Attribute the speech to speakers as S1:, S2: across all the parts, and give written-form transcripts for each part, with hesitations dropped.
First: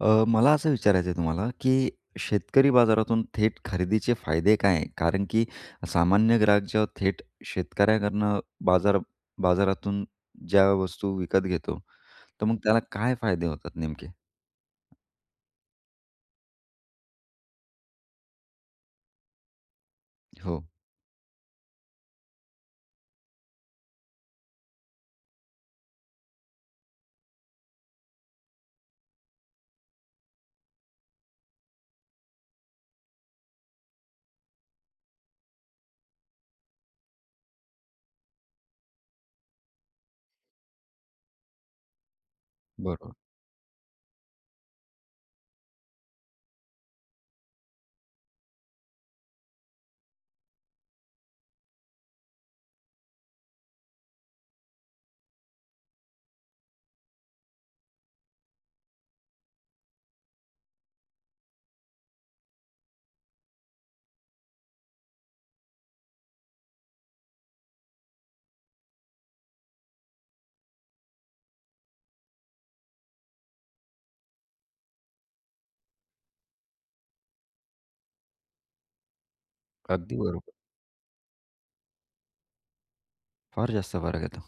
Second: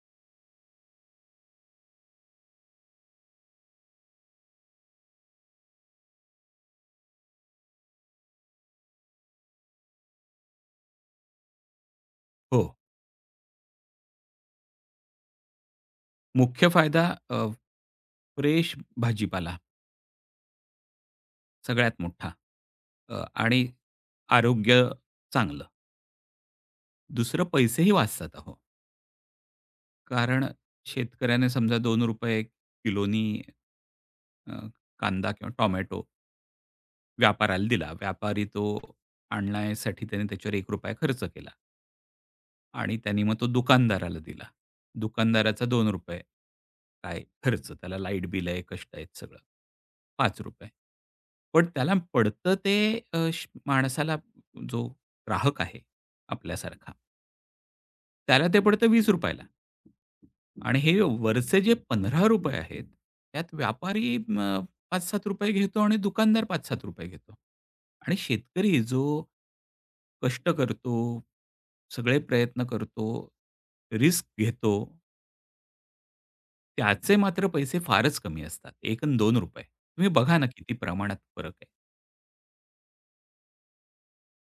S1: मला असं विचारायचं आहे तुम्हाला, की शेतकरी बाजारातून थेट खरेदीचे फायदे काय आहे? कारण की सामान्य ग्राहक जेव्हा थेट शेतकऱ्याकडनं बाजार बाजारातून ज्या वस्तू विकत घेतो, तर मग
S2: हो.
S1: त्याला काय फायदे होतात नेमके?
S2: मुख्य फायदा अ, फ्रेश भाजीपाला
S1: हो,
S2: सगळ्यात मोठा अ, आणि आरोग्य चांगलं. दुसरं पैसेही वाचतात अहो. कारण शेतकऱ्याने समजा ₹2 किलोनी अ, कांदा किंवा टोमॅटो व्यापाराला दिला. व्यापारी तो आणण्यासाठी त्याने त्याच्यावर ₹1 खर्च केला. आणि
S1: बरोबर.
S2: त्यानी मग तो दुकानदाराला दिला. दुकानदाराचा ₹2 काय खर्च. त्याला लाईट बिल आहे, कष्ट आहेत सगळं. ₹5 पण त्याला पडतं ते अ, श माणसाला जो ग्राहक आहे आपल्यासारखा त्याला ते पडतं ₹20 ला. आणि हे वरचे जे ₹15 आहेत, त्यात व्यापारी ₹5-7 घेतो आणि दुकानदार ₹5-7 घेतो. आणि शेतकरी जो कष्ट करतो, सगळे प्रयत्न करतो, रिस्क घेतो, त्याचे मात्र पैसे फारच कमी असतात. ₹1 अन् ₹2. तुम्ही
S1: अगदी
S2: बघा ना
S1: बरोबर.
S2: किती प्रमाणात फरक आहे.
S1: फार जास्त फरक येतो.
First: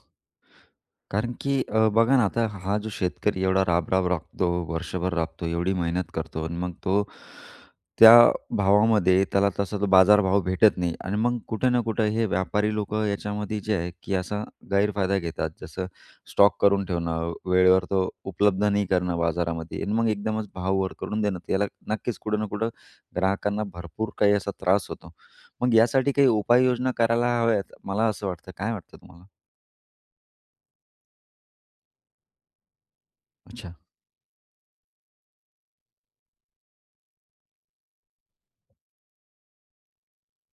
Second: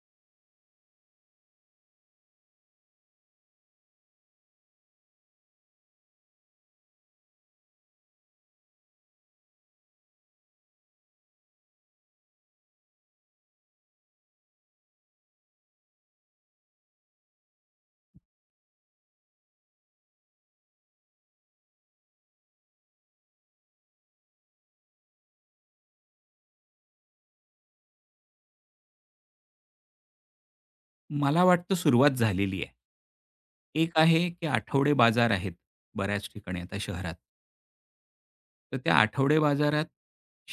S1: कारण की बघा ना आता हा जो शेतकरी एवढा राबराब राबतो, वर्षभर राबतो, एवढी मेहनत करतो आणि मग तो त्या भावामध्ये त्याला तसा तो बाजारभाव भेटत नाही आणि मग कुठे ना कुठे हे व्यापारी लोकं याच्यामध्ये जे आहे, की असा गैरफायदा घेतात. जसं स्टॉक करून ठेवणं, वेळेवर तो उपलब्ध नाही करणं बाजारामध्ये आणि मग एकदमच भाव वर करून देणं. त्याला नक्कीच कुठं ना कुठं ग्राहकांना भरपूर काही असा त्रास होतो. मग यासाठी काही उपाययोजना करायला हव्यात, मला असं वाटतं. काय वाटतं तुम्हाला?
S2: मला वाटतं सुरुवात झालेली आहे.
S1: अच्छा.
S2: एक आहे की आठवडे बाजार आहेत बऱ्याच ठिकाणी आता शहरात. तर त्या आठवडे बाजारात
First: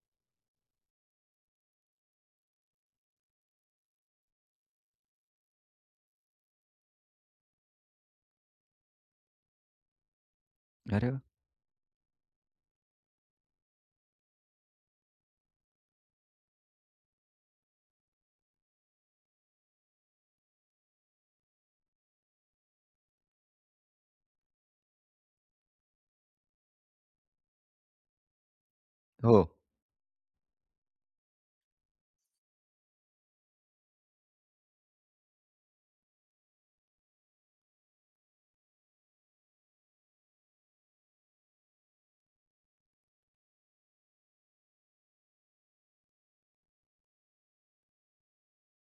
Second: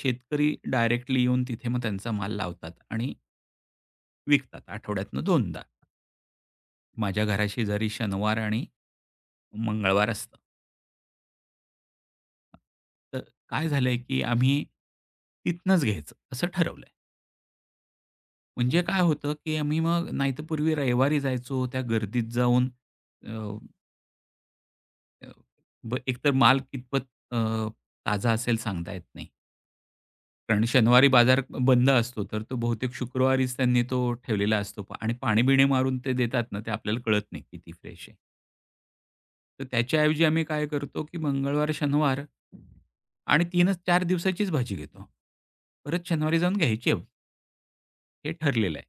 S2: शेतकरी डायरेक्टली येऊन तिथे मग त्यांचा माल लावतात आणि विकतात आठवड्यातनं 2दा. माझ्या घराशेजारी शनिवार आणि मंगळवार असतं.
S1: अरे वाह!
S2: तर काय झालंय, की आम्ही तिथनंच घ्यायचं असं ठरवलंय. म्हणजे काय होतं, की आम्ही मग नाहीतर पूर्वी रविवारी जायचो त्या गर्दीत जाऊन अ, अ, ब एकतर माल कितपत अ, ताजा असेल सांगता येत नाही.
S1: हो.
S2: कारण शनिवारी बाजार बंद असतो, तर तो बहुतेक शुक्रवारीच त्यांनी तो ठेवलेला असतो आणि पाणी-बिणी मारून ते देतात ना, ते आपल्याला कळत नाही किती फ्रेश आहे. तर त्याच्याऐवजी आम्ही काय करतो, की मंगळवार, शनिवार आणि 3च 4 दिवसाचीच भाजी घेतो. परत शनिवारी जाऊन घ्यायची आहे, हे ठरलेलं आहे.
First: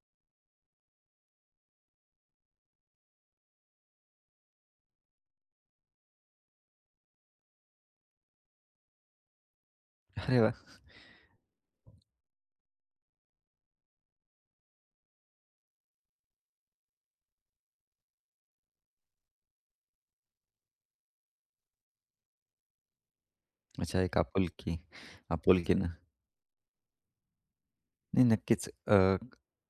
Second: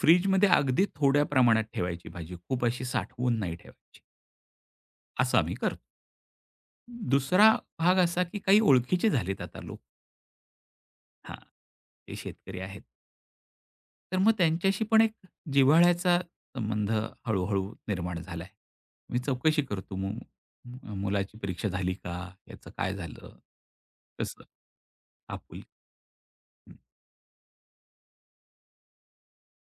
S2: फ्रिजमध्ये अगदी थोड्या प्रमाणात ठेवायची भाजी, खूप अशी साठवून नाही ठेवायची, असं आम्ही करतो. दुसरा भाग असा, की काही ओळखीचे झालेत आता लोक.
S1: अरे वाह!
S2: हां, ते शेतकरी आहेत. तर मग त्यांच्याशी पण एक जिव्हाळ्याचा संबंध हळू-हळू निर्माण झालाय. मी चौकशी करतो मुलाची परीक्षा झाली का? याचं काय झालं?
S1: अच्छा, एक
S2: कसं?
S1: आपुलकी,
S2: आपुल
S1: आपुलकीनं. नाही, नक्कीच.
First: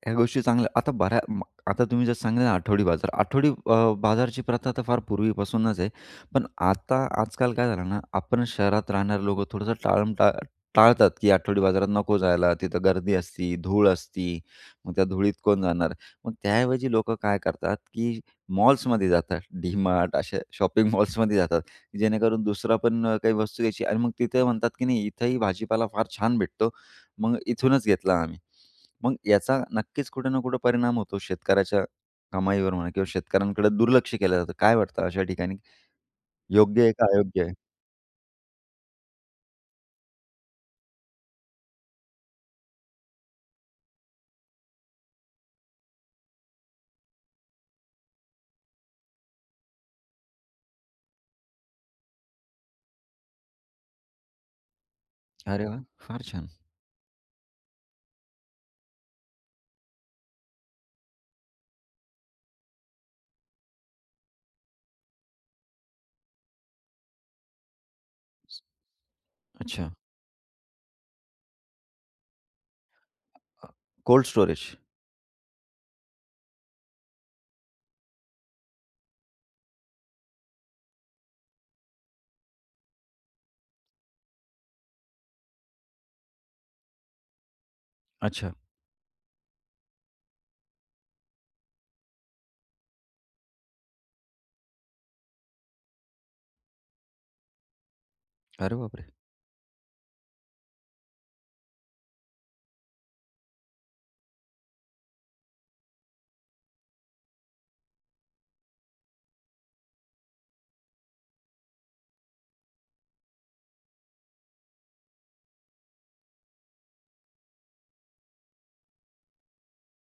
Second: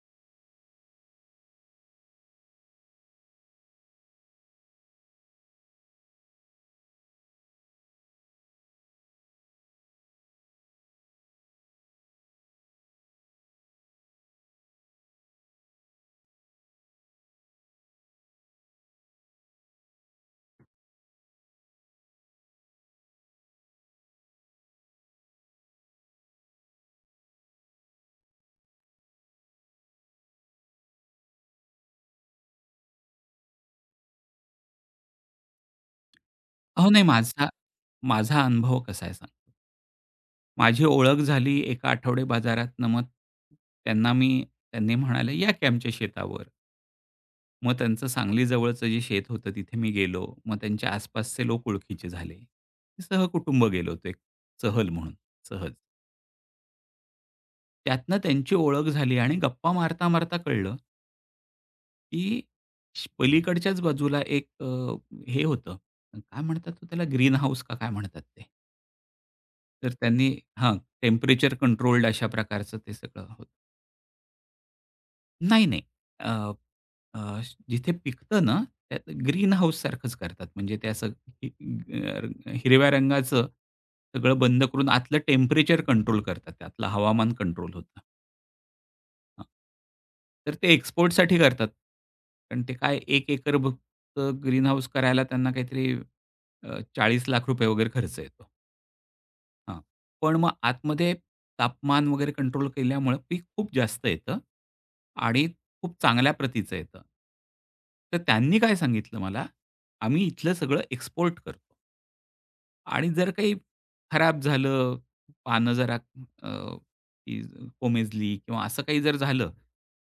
S1: ह्या गोष्टी चांगल्या आता बऱ्या म आता तुम्ही जर सांगितलं ना आठवडी बाजार. बाजारची प्रथा आता फार पूर्वीपासूनच आहे. पण आता आजकाल काय झालं ना, आपण शहरात राहणारे लोकं थोडंसं टाळतात, की आठवडी बाजारात नको जायला. तिथं गर्दी असती, धूळ असती. मग त्या धुळीत कोण जाणार? मग त्याऐवजी लोकं काय करतात, की मॉल्समध्ये जातात. डी-मार्ट अशा शॉपिंग मॉल्समध्ये जातात. जेणेकरून दुसरा पण काही वस्तू घ्यायची आणि मग तिथे म्हणतात, की नाही इथंही भाजीपाला फार छान भेटतो, मग इथूनच घेतला आम्ही. मग याचा नक्कीच कुठे ना कुठे परिणाम होतो शेतकऱ्याच्या कमाईवर म्हणा किंवा शेतकऱ्यांकडे दुर्लक्ष केलं जातं. काय वाटतं अशा ठिकाणी योग्य
S2: अहो,
S1: आहे
S2: नाही
S1: का अयोग्य
S2: माझा
S1: आहे?
S2: माझा अनुभव कसा आहे सांगतो. माझी ओळख झाली एका आठवडे बाजारात. मग त्यांना मी त्यांनी म्हणाले, "या की आमच्या शेतावर." मग त्यांचं सांगली जवळचं जे शेत होतं तिथे मी गेलो. मग त्यांच्या आसपासचे लोक ओळखीचे झाले. सहकुटुंब गेलो होतो एक सहल म्हणून,
S1: अरे
S2: सहज.
S1: वाह! फार छान.
S2: त्यातनं त्यांची ओळख झाली आणि गप्पा मारता-मारता कळलं, की पलीकडच्याच बाजूला एक हे होतं, काय म्हणतात तो त्याला ग्रीन हाऊस का काय म्हणतात ते?
S1: अच्छा.
S2: तर त्यांनी, हां, टेम्परेचर कंट्रोल्ड अशा प्रकारचं ते सगळं होतं.
S1: Cold storage.
S2: नाही, नाही. अ, अ, श- जिथे पिकतं ना, त्यात ग्रीन हाऊससारखंच करतात. म्हणजे ते असं हि अ, हिरव्या रंगाचं सगळं बंद करून आतलं टेम्परेचर कंट्रोल करतात. त्यातलं हवामान कंट्रोल होतं.
S1: अच्छा.
S2: हां. तर ते एक्सपोर्टसाठी करतात. कारण ते काय 1 एकर चं ग्रीन हाऊस करायला त्यांना काहीतरी ₹40,00,000 वगैरे खर्च येतो.
S1: अरे बापरे!
S2: हां. पण मग आतमध्ये तापमान वगैरे कंट्रोल केल्यामुळे पीक खूप जास्त येतं आणि खूप चांगल्या प्रतीचं येतं. तर त्यांनी काय सांगितलं मला, "आम्ही इथलं सगळं एक्सपोर्ट करतो." आणि जर काही खराब झालं, पानं जरा अ, ती कोमेजली किंवा असं काही जर झालं,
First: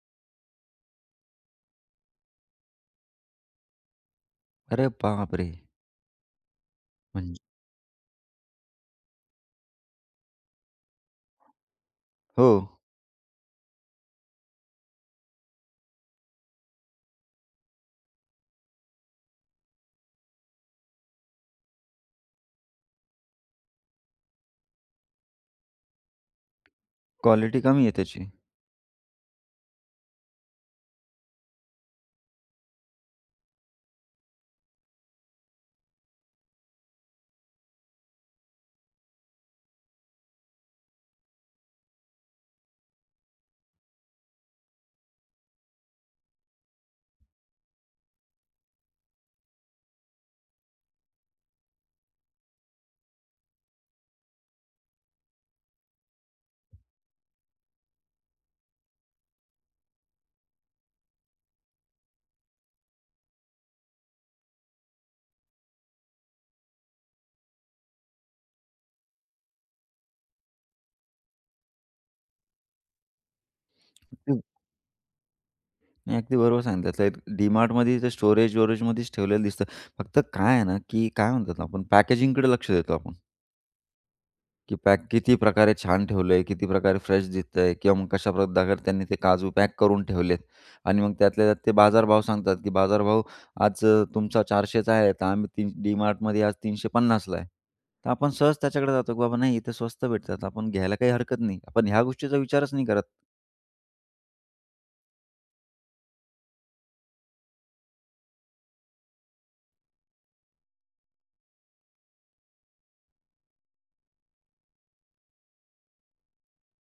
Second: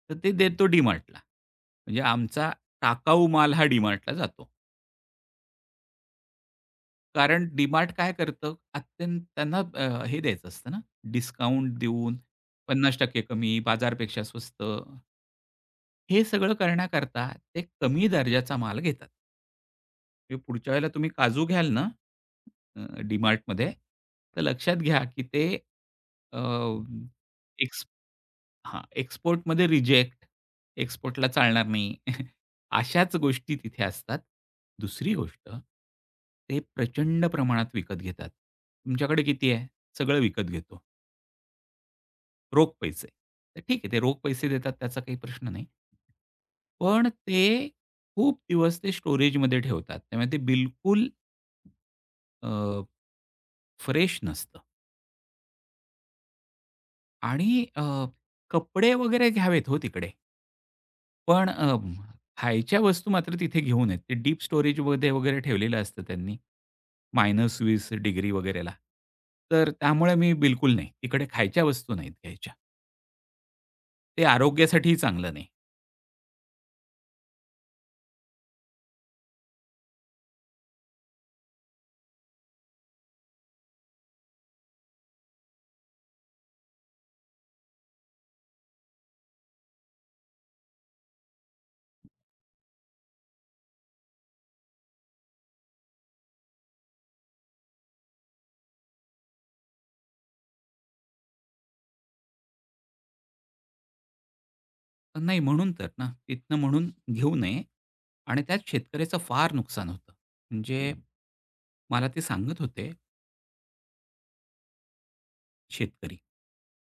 S2: तर ते देतो. डी म्हणजे आमचा टाकाऊ माल हा डी जातो.
S1: अरे बापरे! म्हणजे
S2: कारण DMart काय करतं, अत्यंत त्यांना हे द्यायचं असतं ना, डिस्काउंट देऊन
S1: हो.
S2: 50% कमी, बाजारपेक्षा स्वस्त. हे सगळं करण्याकरता ते कमी दर्जाचा माल घेतात. की पुढच्या वेळेला तुम्ही काजू घ्याल ना, अ, DMartमध्ये, तर लक्षात घ्या, की ते अ,
S1: क्वालिटी
S2: एक
S1: कमी आहे त्याची.
S2: हां, एक्सपोर्टमध्ये रिजेक्ट, एक्सपोर्टला चालणार नाही. अशाच गोष्टी तिथे असतात. दुसरी गोष्ट, ते प्रचंड प्रमाणात विकत घेतात. तुमच्याकडे किती आहे? सगळं विकत घेतो. रोख पैसे. तर ठीक आहे, ते रोख पैसे देतात त्याचा काही प्रश्न नाही. पण ते खूप दिवस ते स्टोरेजमध्ये ठेवतात. त्यामुळे ते बिलकुल फ्रेश नसतं आणि, कपडे वगैरे घ्यावेत हो तिकडे. पण खायच्या वस्तू मात्र तिथे घेऊन येत. ते डीप स्टोरेजमध्ये वगैरे ठेवलेलं असतं त्यांनी. -20 डिग्री वगैरेला. तर त्यामुळे मी बिलकुल नाही. तिकडे खायच्या वस्तू नाहीत घ्यायच्या. ते
S1: हं.
S2: आरोग्यासाठीही चांगलं नाही.
S1: नाही, अगदी बरोबर सांगितलं. तर ते स्टोरेज-वोरेजमध्येच ठेवलेलं दिसतं. फक्त काय आहे ना, की काय म्हणतात, आपण पॅकेजिंगकडे लक्ष देतो आपण. की पॅक किती प्रकारे छान ठेवलंय, किती प्रकारे फ्रेश दिसतंय किंवा मग कशा प्रकारे त्यांनी ते काजू पॅक करून ठेवलेत आणि मग त्यातल्या त्यात ते बाजारभाव सांगतात, की बाजारभाव आज तुमचा 400 चा आहे, तर आम्ही तीन DMartमध्ये आज 350 ला आहे. तर आपण सहज त्याच्याकडे जातो, की बाबा नाही इथे स्वस्त भेटतात. आपण घ्यायला काही हरकत नाही. आपण ह्या गोष्टीचा विचारच नाही करत.
S2: तर नाही म्हणून तर ना, तिथनं म्हणून घेऊ नये आणि त्यात शेतकऱ्याचं फार नुकसान होतं. म्हणजे मला ते सांगत होते शेतकरी.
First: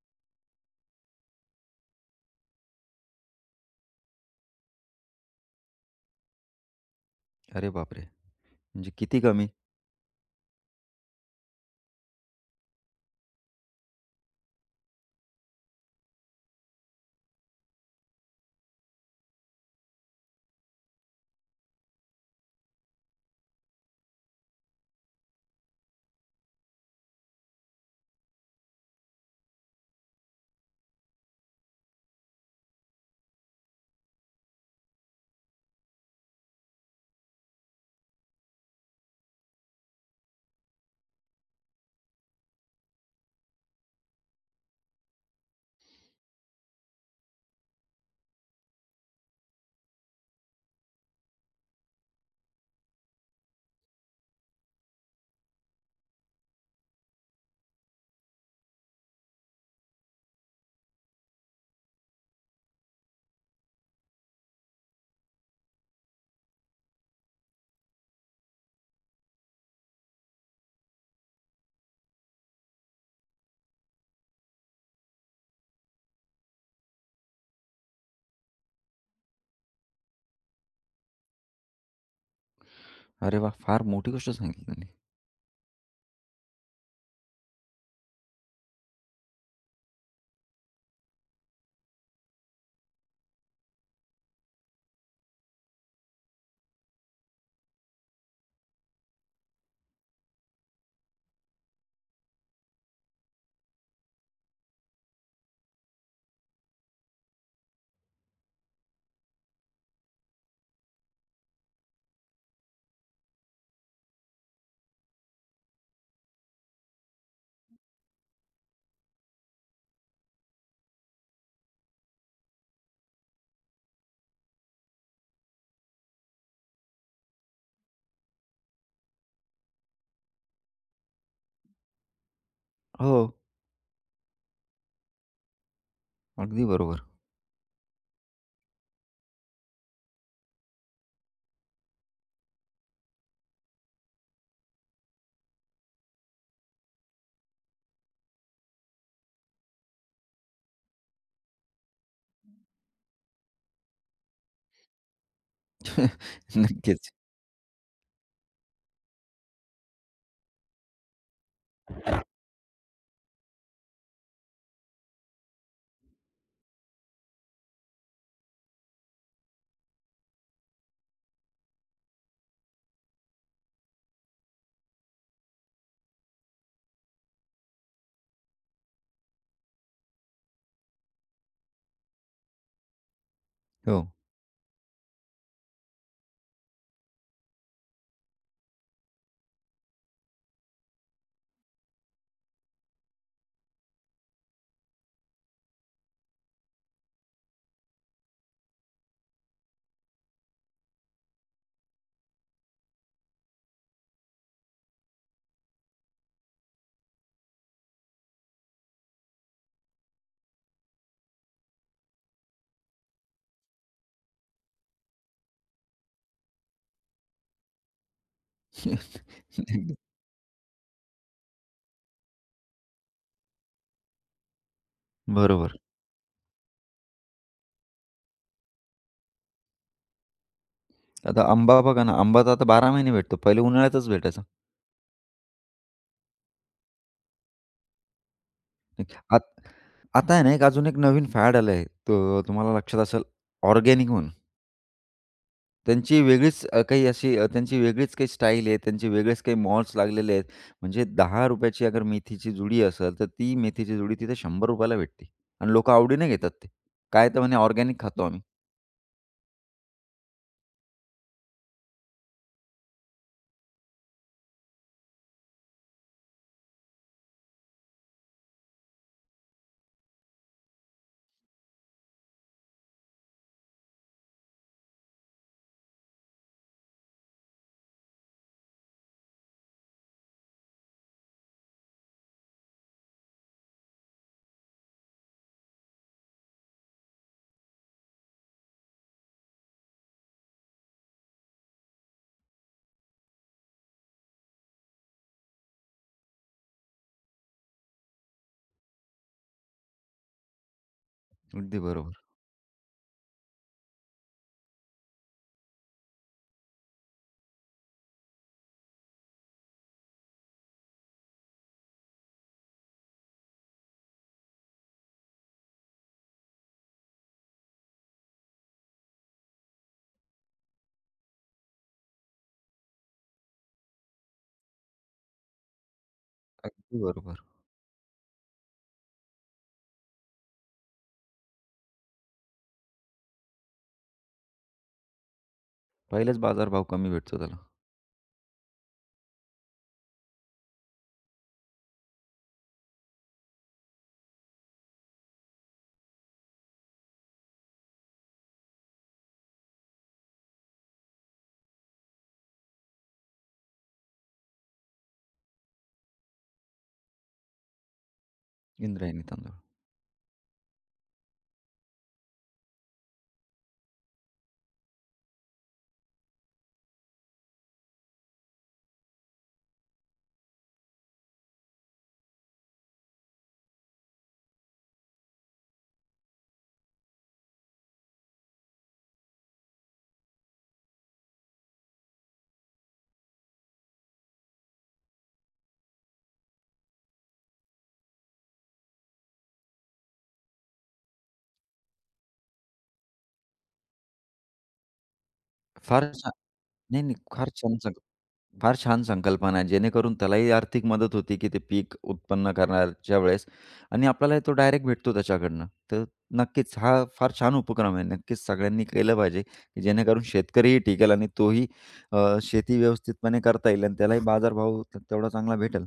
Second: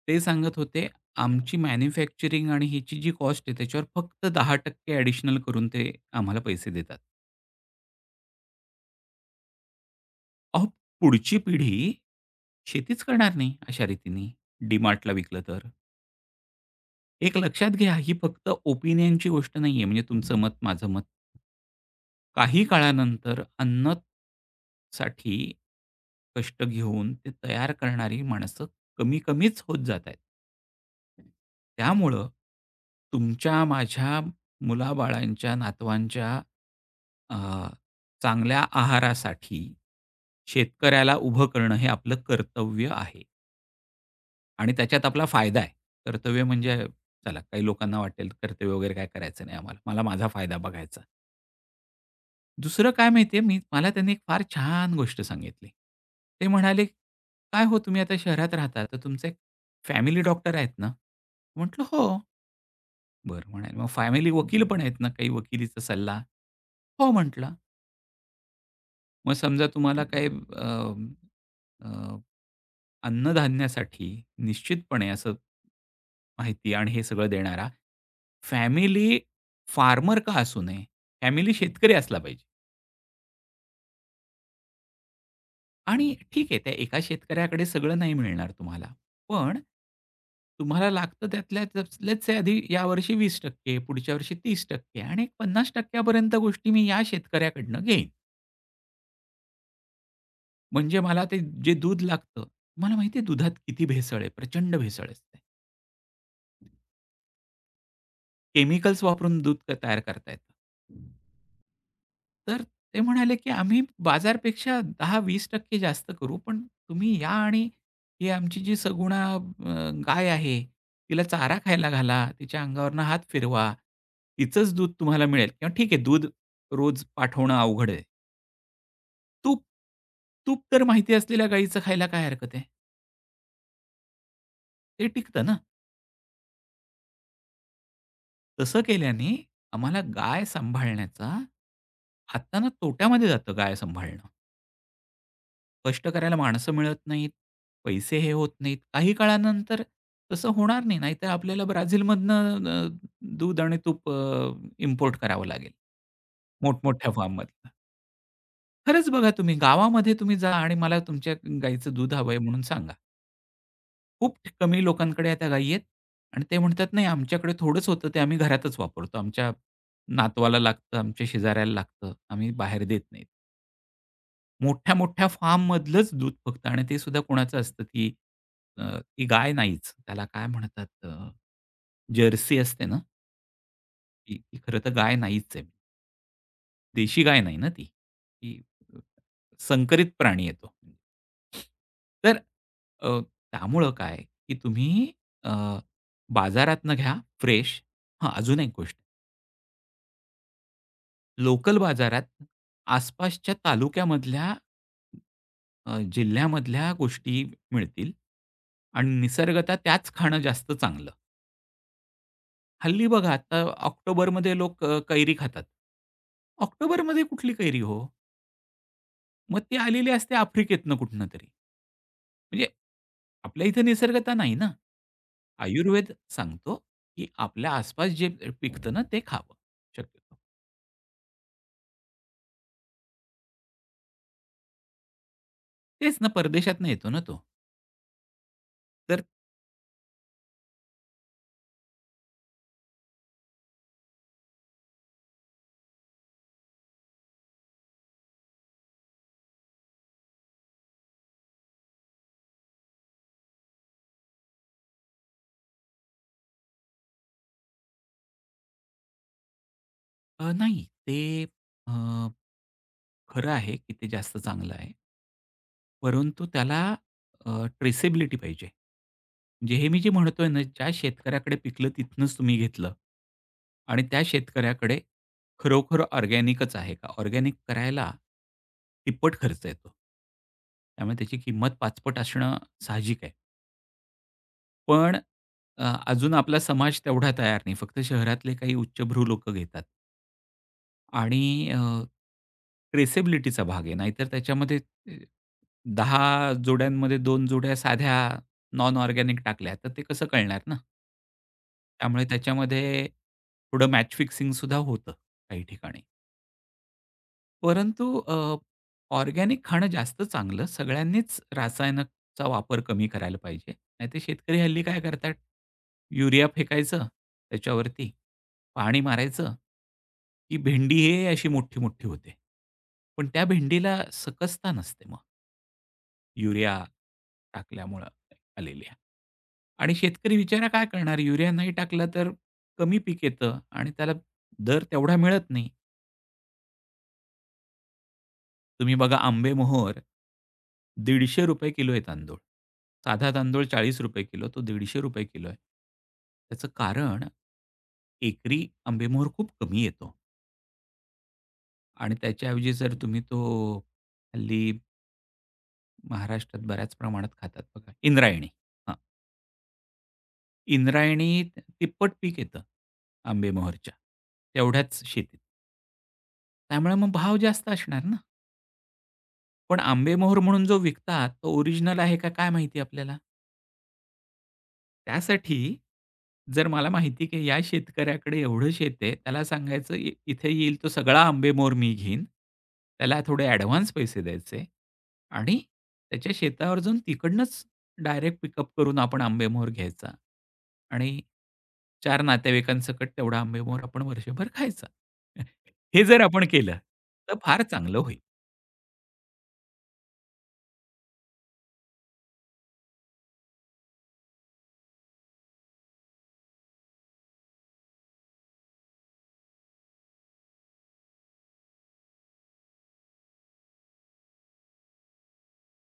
S2: ते सांगत होते, "आमची मॅन्युफॅक्चरिंग आणि ह्याची जी कॉस्ट आहे त्याच्यावर फक्त 10% ॲडिशनल करून ते आम्हाला पैसे देतात."
S1: अरे बापरे! म्हणजे किती कमी.
S2: अहो, पुढची पिढी शेतीच करणार नाही अशा रीतीने डी-मार्टला विकलं तर. एक लक्षात घ्या, ही फक्त ओपिनियनची गोष्ट नाहीये, म्हणजे तुमचं मत, माझं मत. काही काळानंतर अन्न साठी कष्ट घेऊन ते तयार करणारी माणसं कमी-कमीच होत जात आहेत. त्यामुळं तुमच्या, माझ्या, मुलाबाळांच्या, नातवांच्या अ, चांगल्या आहारासाठी शेतकऱ्याला उभं करणं हे आपलं कर्तव्य आहे आणि त्याच्यात आपला फायदा आहे. कर्तव्य म्हणजे, चला काही लोकांना वाटेल कर्तव्य वगैरे काय करायचं नाही आम्हाला. मला माझा फायदा बघायचा. दुसरं काय माहिती आहे, मी मला त्यांनी एक फार छान गोष्ट सांगितली. ते म्हणाले, "काय हो तुम्ही आता शहरात राहता, तर तुमचे फॅमिली डॉक्टर आहेत ना?" म्हटलं, "हो." "बरं," म्हणाले, "मग फॅमिली वकील पण आहेत ना, काही वकिलीचा सल्ला?" "हो," म्हटलं. "मग समजा तुम्हाला काही अ, अ, अन्नधान्यासाठी निश्चितपणे असं माहिती आणि हे सगळं देणारा फॅमिली फार्मर का असू नये, फॅमिली शेतकरी असला पाहिजे."
S1: अरे वाह! फार मोठी गोष्ट सांगितली त्यांनी.
S2: आणि ठीक आहे, त्या एका शेतकऱ्याकडे सगळं नाही मिळणार तुम्हाला. पण तुम्हाला लागतं त्यातल्या त्यात, लेट्स से, आधी यावर्षी 20%, पुढच्या वर्षी 30% आणि 50% पर्यंत गोष्टी मी या शेतकऱ्याकडनं घेईन. म्हणजे मला ते जे दूध लागतं, तुम्हाला माहिती आहे दुधात किती भेसळ आहे, प्रचंड भेसळ असते. केमिकल्स वापरून दूध तयार करता येतं. तर ते म्हणाले, की "आम्ही बाजारपेक्षा 10-20% जास्त करू, पण तुम्ही या आणि ही आमची जी सगुणा गाय आहे, तिला चारा खायला घाला, तिच्या अंगावरनं हात फिरवा, तिचंच दूध तुम्हाला मिळेल. किंवा ठीक आहे, दूध रोज पाठवणं अवघड आहे. तूप तूप तर माहिती असलेल्या गाईचं खायला काय हरकत आहे?
S1: हो,
S2: ते टिकतं ना."
S1: अगदी बरोबर.
S2: तसं केल्याने आम्हाला गाय सांभाळण्याचा, हातानं तोट्यामध्ये जातं गाय सांभाळणं. कष्ट करायला माणसं मिळत नाहीत, पैसे हे होत नाहीत. काही काळानंतर तसं होणार नाही. नाहीतर आपल्याला ब्राझीलमधनं दूध आणि तूप, इम्पोर्ट करावं लागेल मोठमोठ्या
S1: नक्कीच.
S2: फार्ममधनं. खरंच बघा, तुम्ही गावामध्ये तुम्ही जा आणि मला तुमच्या गाईचं दूध हवंय म्हणून सांगा. खूप कमी लोकांकडे त्या गायी आहेत आणि ते म्हणतात, "नाही आमच्याकडे थोडंच होतं ते आम्ही घरातच वापरतो. आमच्या नातवाला लागतं, आमच्या शेजाऱ्याला लागतं. आम्ही बाहेर देत नाही." मोठ्या-मोठ्या फार्ममधलंच दूध फक्त, आणि ते सुद्धा कोणाचं असतं, ती, ती गाय नाहीच. त्याला काय म्हणतात, जर्सी असते ना,
S1: हो.
S2: ती ती खरं तर गाय नाहीच आहे. देशी गाय नाही ना ती. ती अ, संकरित प्राणी आहे तो. तर अ, त्यामुळं काय, की तुम्ही अ, बाजारातनं घ्या फ्रेश. हां, अजून एक गोष्ट. लोकल बाजारात आसपासच्या तालुक्यामधल्या, जिल्ह्यामधल्या गोष्टी मिळतील आणि निसर्गतः त्याच खाणं जास्त चांगलं. हल्ली बघा, आता ऑक्टोबरमध्ये लोक कैरी खातात. ऑक्टोबरमध्ये कुठली कैरी हो? मग ती आलेली असते आफ्रिकेतनं कुठनं तरी. म्हणजे आपल्या इथे निसर्गतः नाही ना.
S1: बरोबर.
S2: आयुर्वेद सांगतो, की आपल्या आसपास जे पिकतं ना ते खावं शक्यतो.
S1: आता आंबा बघा ना, आंबा तर आता 12 महिने भेटतो. पहिले उन्हाळ्यातच भेटायचा.
S2: तेच ना, परदेशातनं येतो ना तो. तर
S1: आत आता आहे ना, एक अजून एक नवीन फॅड आलं आहे. तो तुम्हाला लक्षात असेल, ऑर्गेनिक म्हणून. त्यांची वेगळीच अ, काही अशी अ, त्यांची वेगळीच काही स्टाईल आहे. त्यांचे वेगळेच काही मॉल्स लागलेले आहेत. म्हणजे ₹10 ची अगर मेथीची जुडी असेल, तर ती मेथीची जुडी तिथे ₹100 ला भेटते आणि लोकं आवडीने घेतात ते. काय तर म्हणे ऑर्गॅनिक खातो आम्ही.
S2: नाही ते अ, खरं आहे की ते जास्त चांगलं आहे. परंतु त्याला ट्रेसेबिलिटी पाहिजे. म्हणजे हे मी जे म्हणतोय ना, ज्या शेतकऱ्याकडे पिकलं तिथूनच तुम्ही घेतलं आणि त्या शेतकऱ्याकडे खरोखर ऑर्गॅनिकच आहे का? ऑर्गॅनिक करायला तिप्पट खर्च येतो. त्यामुळे त्याची किंमत पाचपट असणं साहजिक आहे. पण अजून आपला समाज तेवढा तयार नाही. फक्त शहरातले काही उच्चभ्रू लोकं घेतात. आणि ट्रेसेबिलिटीचा भाग आहे. नाहीतर त्याच्यामध्ये 10 जोड्यांमध्ये दोन जोड्या साध्या नॉन ऑर्गॅनिक टाकल्या, तर ते कसं कळणार ना?
S1: अगदी बरोबर.
S2: त्यामुळे त्याच्यामध्ये थोडं मॅच फिक्सिंग सुद्धा होतं काही ठिकाणी. परंतु ऑर्गॅनिक खाणं जास्त चांगलं. सगळ्यांनीच रासायनिकचा वापर कमी करायला पाहिजे. नाहीतर शेतकरी हल्ली काय करतात, युरिया फेकायचं त्याच्यावरती, पाणी मारायचं, की भेंडी हे अशी मोठी-मोठी होते. पण त्या भेंडीला सकसता नसते मग युरिया
S1: अगदी बरोबर.
S2: टाकल्यामुळं आलेल्या. आणि शेतकरी बिचारा काय करणार? युरिया नाही टाकला तर कमी पीक येतं आणि त्याला दर तेवढा मिळत नाही.
S1: पहिलेच बाजारभाव कमी भेटतो त्याला.
S2: तुम्ही बघा, आंबेमोहोर ₹150 किलो आहे तांदूळ. साधा तांदूळ ₹40 किलो, तो ₹150 किलो आहे. त्याचं कारण एकरी आंबेमोहोर खूप कमी येतो. आणि त्याच्याऐवजी जर तुम्ही तो, हल्ली महाराष्ट्रात बऱ्याच प्रमाणात खातात बघा, इंद्रायणी. हां,
S1: इंद्रायणी तांदूळ.
S2: इंद्रायणी तिप्पट पीक येतं आंबेमोहोरच्या तेवढ्याच शेतीत. त्यामुळे मग भाव जास्त असणार ना. पण आंबेमोहोर म्हणून जो विकतात तो ओरिजिनल आहे का काय माहिती आपल्याला? त्यासाठी जर मला माहिती की या शेतकऱ्याकडे एवढं शेत आहे, त्याला सांगायचं इथे येईल तो सगळा आंबेमोहोर मी घेईन. त्याला थोडे ॲडव्हान्स पैसे द्यायचे आणि त्याच्या शेतावर जाऊन तिकडनंच डायरेक्ट पिकअप करून आपण आंबेमोहोर घ्यायचा आणि 4 नातेवाईकांसकट तेवढा आंबेमोहोर आपण वर्षभर खायचा. हे
S1: फार
S2: जर
S1: छान.
S2: आपण केलं,
S1: नाही, नाही.
S2: तर
S1: फार
S2: फार
S1: छान
S2: चांगलं
S1: सांगितलं.
S2: होईल.
S1: फार छान संकल्पना आहे. जेणेकरून त्यालाही आर्थिक मदत होती, की ते पीक उत्पन्न करण्याच्या वेळेस आणि आपल्यालाही तो डायरेक्ट भेटतो त्याच्याकडनं. तर नक्कीच हा फार छान उपक्रम आहे. नक्कीच सगळ्यांनी केलं पाहिजे, की जेणेकरून शेतकरीही टिकेल आणि तोही शेती व्यवस्थितपणे करता येईल आणि त्यालाही बाजारभाव तेवढा चांगला भेटेल.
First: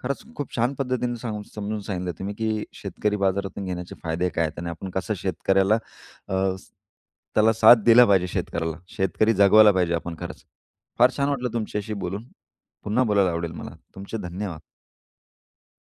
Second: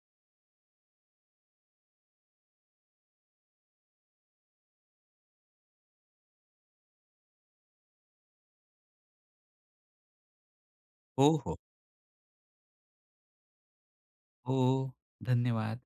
S1: खरंच खूप छान पद्धतीने सांगून समजून सांगितलं तुम्ही, की शेतकरी बाजारातून घेण्याचे फायदे काय आहेत आणि आपण कसं शेतकऱ्याला अ, स- त्याला साथ दिला पाहिजे शेतकऱ्याला. शेतकरी जगवायला पाहिजे आपण खरंच. फार छान
S2: हो,
S1: वाटलं
S2: हो.
S1: तुमच्याशी बोलून. पुन्हा बोलायला आवडेल मला. तुमचे
S2: हो.
S1: धन्यवाद.
S2: धन्यवाद.